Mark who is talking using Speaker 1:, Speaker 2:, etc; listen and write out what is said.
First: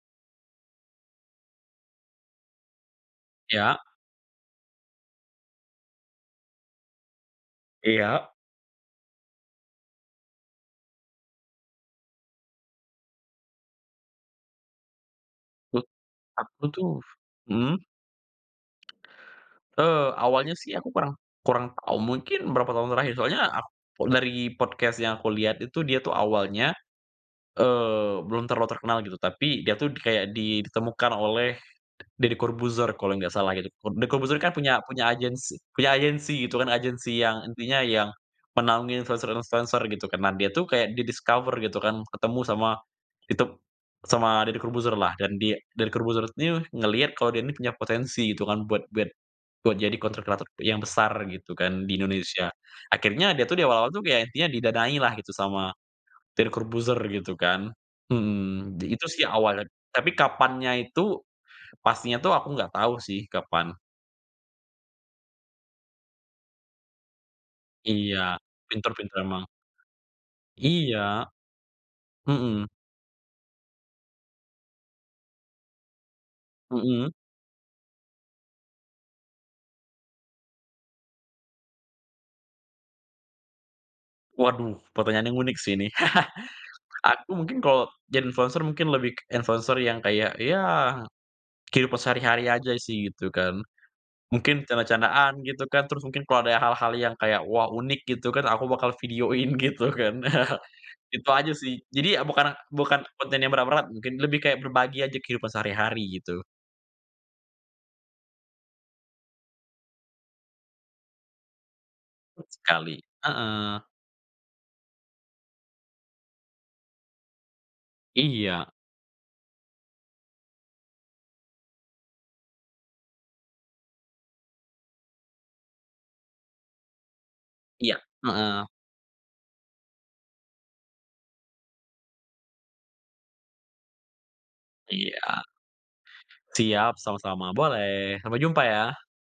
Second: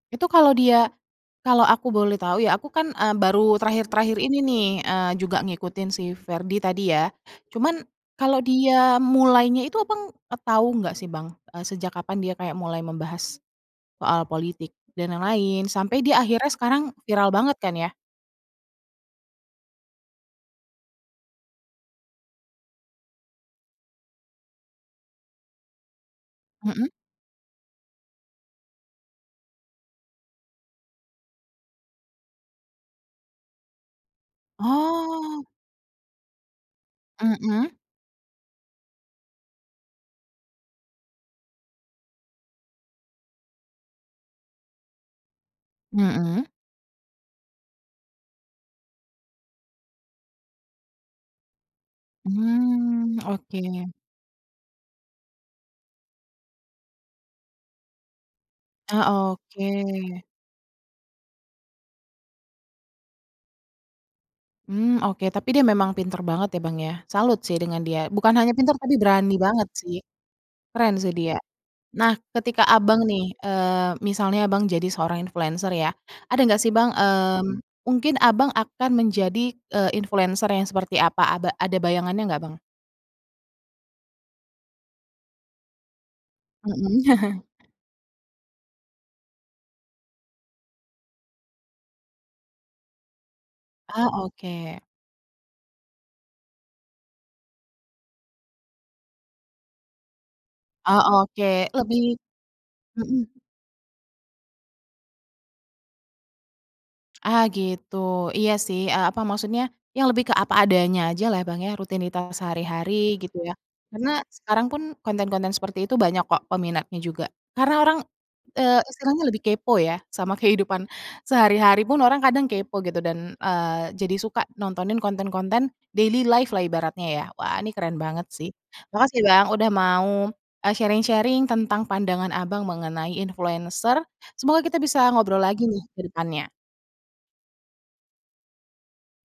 Speaker 1: Itu kalau dia kalau aku boleh tahu ya, aku kan, e baru
Speaker 2: Iya.
Speaker 1: terakhir-terakhir ini nih, eee, juga ngikutin si Ferdy tadi ya. Cuman,
Speaker 2: Iya.
Speaker 1: kalau dia mulainya itu, Abang, e tahu enggak sih Bang? E sejak kapan dia kayak mulai membahas, soal politik dan lain-lain
Speaker 2: E
Speaker 1: sampai dia akhirnya
Speaker 2: aku
Speaker 1: sekarang
Speaker 2: tuh
Speaker 1: viral banget
Speaker 2: mhm?
Speaker 1: kan, ya?
Speaker 2: E awalnya sih aku kurang kurang tahu, mungkin berapa tahun terakhir. Soalnya, ak dari podcast yang aku lihat itu dia tuh awalnya,
Speaker 1: Mhm?
Speaker 2: eee, belum terlalu terkenal gitu, tapi dia itu kayak di ditemukan oleh Deddy Corbuzier kalau nggak salah gitu, Deddy Corbuzier kan punya punya
Speaker 1: Oh.
Speaker 2: agensi punya agensi gitu kan, agensi yang
Speaker 1: Mhm?
Speaker 2: intinya yang menaungi influencer-influencer gitu kan. Nah, dia itu kayak di discover gitu kan, ketemu sama ditep sama Deddy Corbuzier lah, dan di Deddy Corbuzier
Speaker 1: Mhm?
Speaker 2: ini ngelihat kalau dia ini punya potensi gitu kan, buat buat buat jadi content creator yang besar gitu kan, di Indonesia.
Speaker 1: Mmm,
Speaker 2: Akhirnya, dia tuh di awal-awal
Speaker 1: oke.
Speaker 2: intinya tuh kayak dia didanailah gitu, sama Deddy Corbuzierr gitu kan mhm, di itu sih
Speaker 1: Ah,
Speaker 2: awalnya, tapi
Speaker 1: oke.
Speaker 2: kapannya itu, pastinya tuh aku nggak tahu sih, kapan.
Speaker 1: Mmm, oke. Tapi dia memang pintar banget ya, Bang, ya, salut sih dengan dia, bukan
Speaker 2: Iya,
Speaker 1: hanya pintar
Speaker 2: pinter
Speaker 1: tapi
Speaker 2: pinter
Speaker 1: berani
Speaker 2: emang.
Speaker 1: banget sih. Keren sih
Speaker 2: Iya.
Speaker 1: dia. Nah, ketika
Speaker 2: Mhm.
Speaker 1: Abang nih, eee, misalnya Abang jadi seorang influencer ya. Ada nggak sih Bang,
Speaker 2: Mhm?
Speaker 1: mmm, mungkin Abang akan menjadi, e influencer yang seperti apa? Aba ada bayangannya nggak Bang?
Speaker 2: Waduh, pertanyaan yang unik sih ini.
Speaker 1: Mhm.
Speaker 2: Aku mungkin kalau jadi influencer mungkin lebih kek influencer yang kayak, ya kehidupan sehari-hari aja sih, gitu kan.
Speaker 1: Oh,
Speaker 2: Mungkin
Speaker 1: oke.
Speaker 2: canda-candaan gitu kan, terus mungkin kalau ada hal-hal yang kayak, wah unik gitu kan, aku bakal videoin gitu kan.
Speaker 1: Oh
Speaker 2: Itu aja
Speaker 1: oke,
Speaker 2: sih,
Speaker 1: lebih
Speaker 2: jadi bukan bukan
Speaker 1: mhm.
Speaker 2: konten yang berat-berat mungkin, lebih kayak berbagi aja kehidupan sehari-hari gitu.
Speaker 1: Ah gitu, iya sih, e apa, maksudnya yang lebih ke apa adanya aja lah Bang ya, rutinitas
Speaker 2: Tepat
Speaker 1: sehari-hari,
Speaker 2: sekali
Speaker 1: gitu ya.
Speaker 2: heeh.
Speaker 1: Karena, sekarang pun konten-konten seperti itu banyak kok peminatnya juga, karena orang, e
Speaker 2: Iya.
Speaker 1: sekarang tuh lebih kepo ya sama kehidupan sehari-hari pun orang kadang kepo gitu, dan, eee, jadi suka nontonin konten-konten daily life lah ibaratnya ya, wah ini keren
Speaker 2: Iya
Speaker 1: banget sih.
Speaker 2: heeh.
Speaker 1: Makasih Bang udah mau, e sharing-sharing tentang pandangan Abang mengenai influencer, semoga kita bisa ngobrol
Speaker 2: Iya.
Speaker 1: lagi nih, kedepannya.
Speaker 2: Siap, sama-sama boleh, sampai jumpa ya.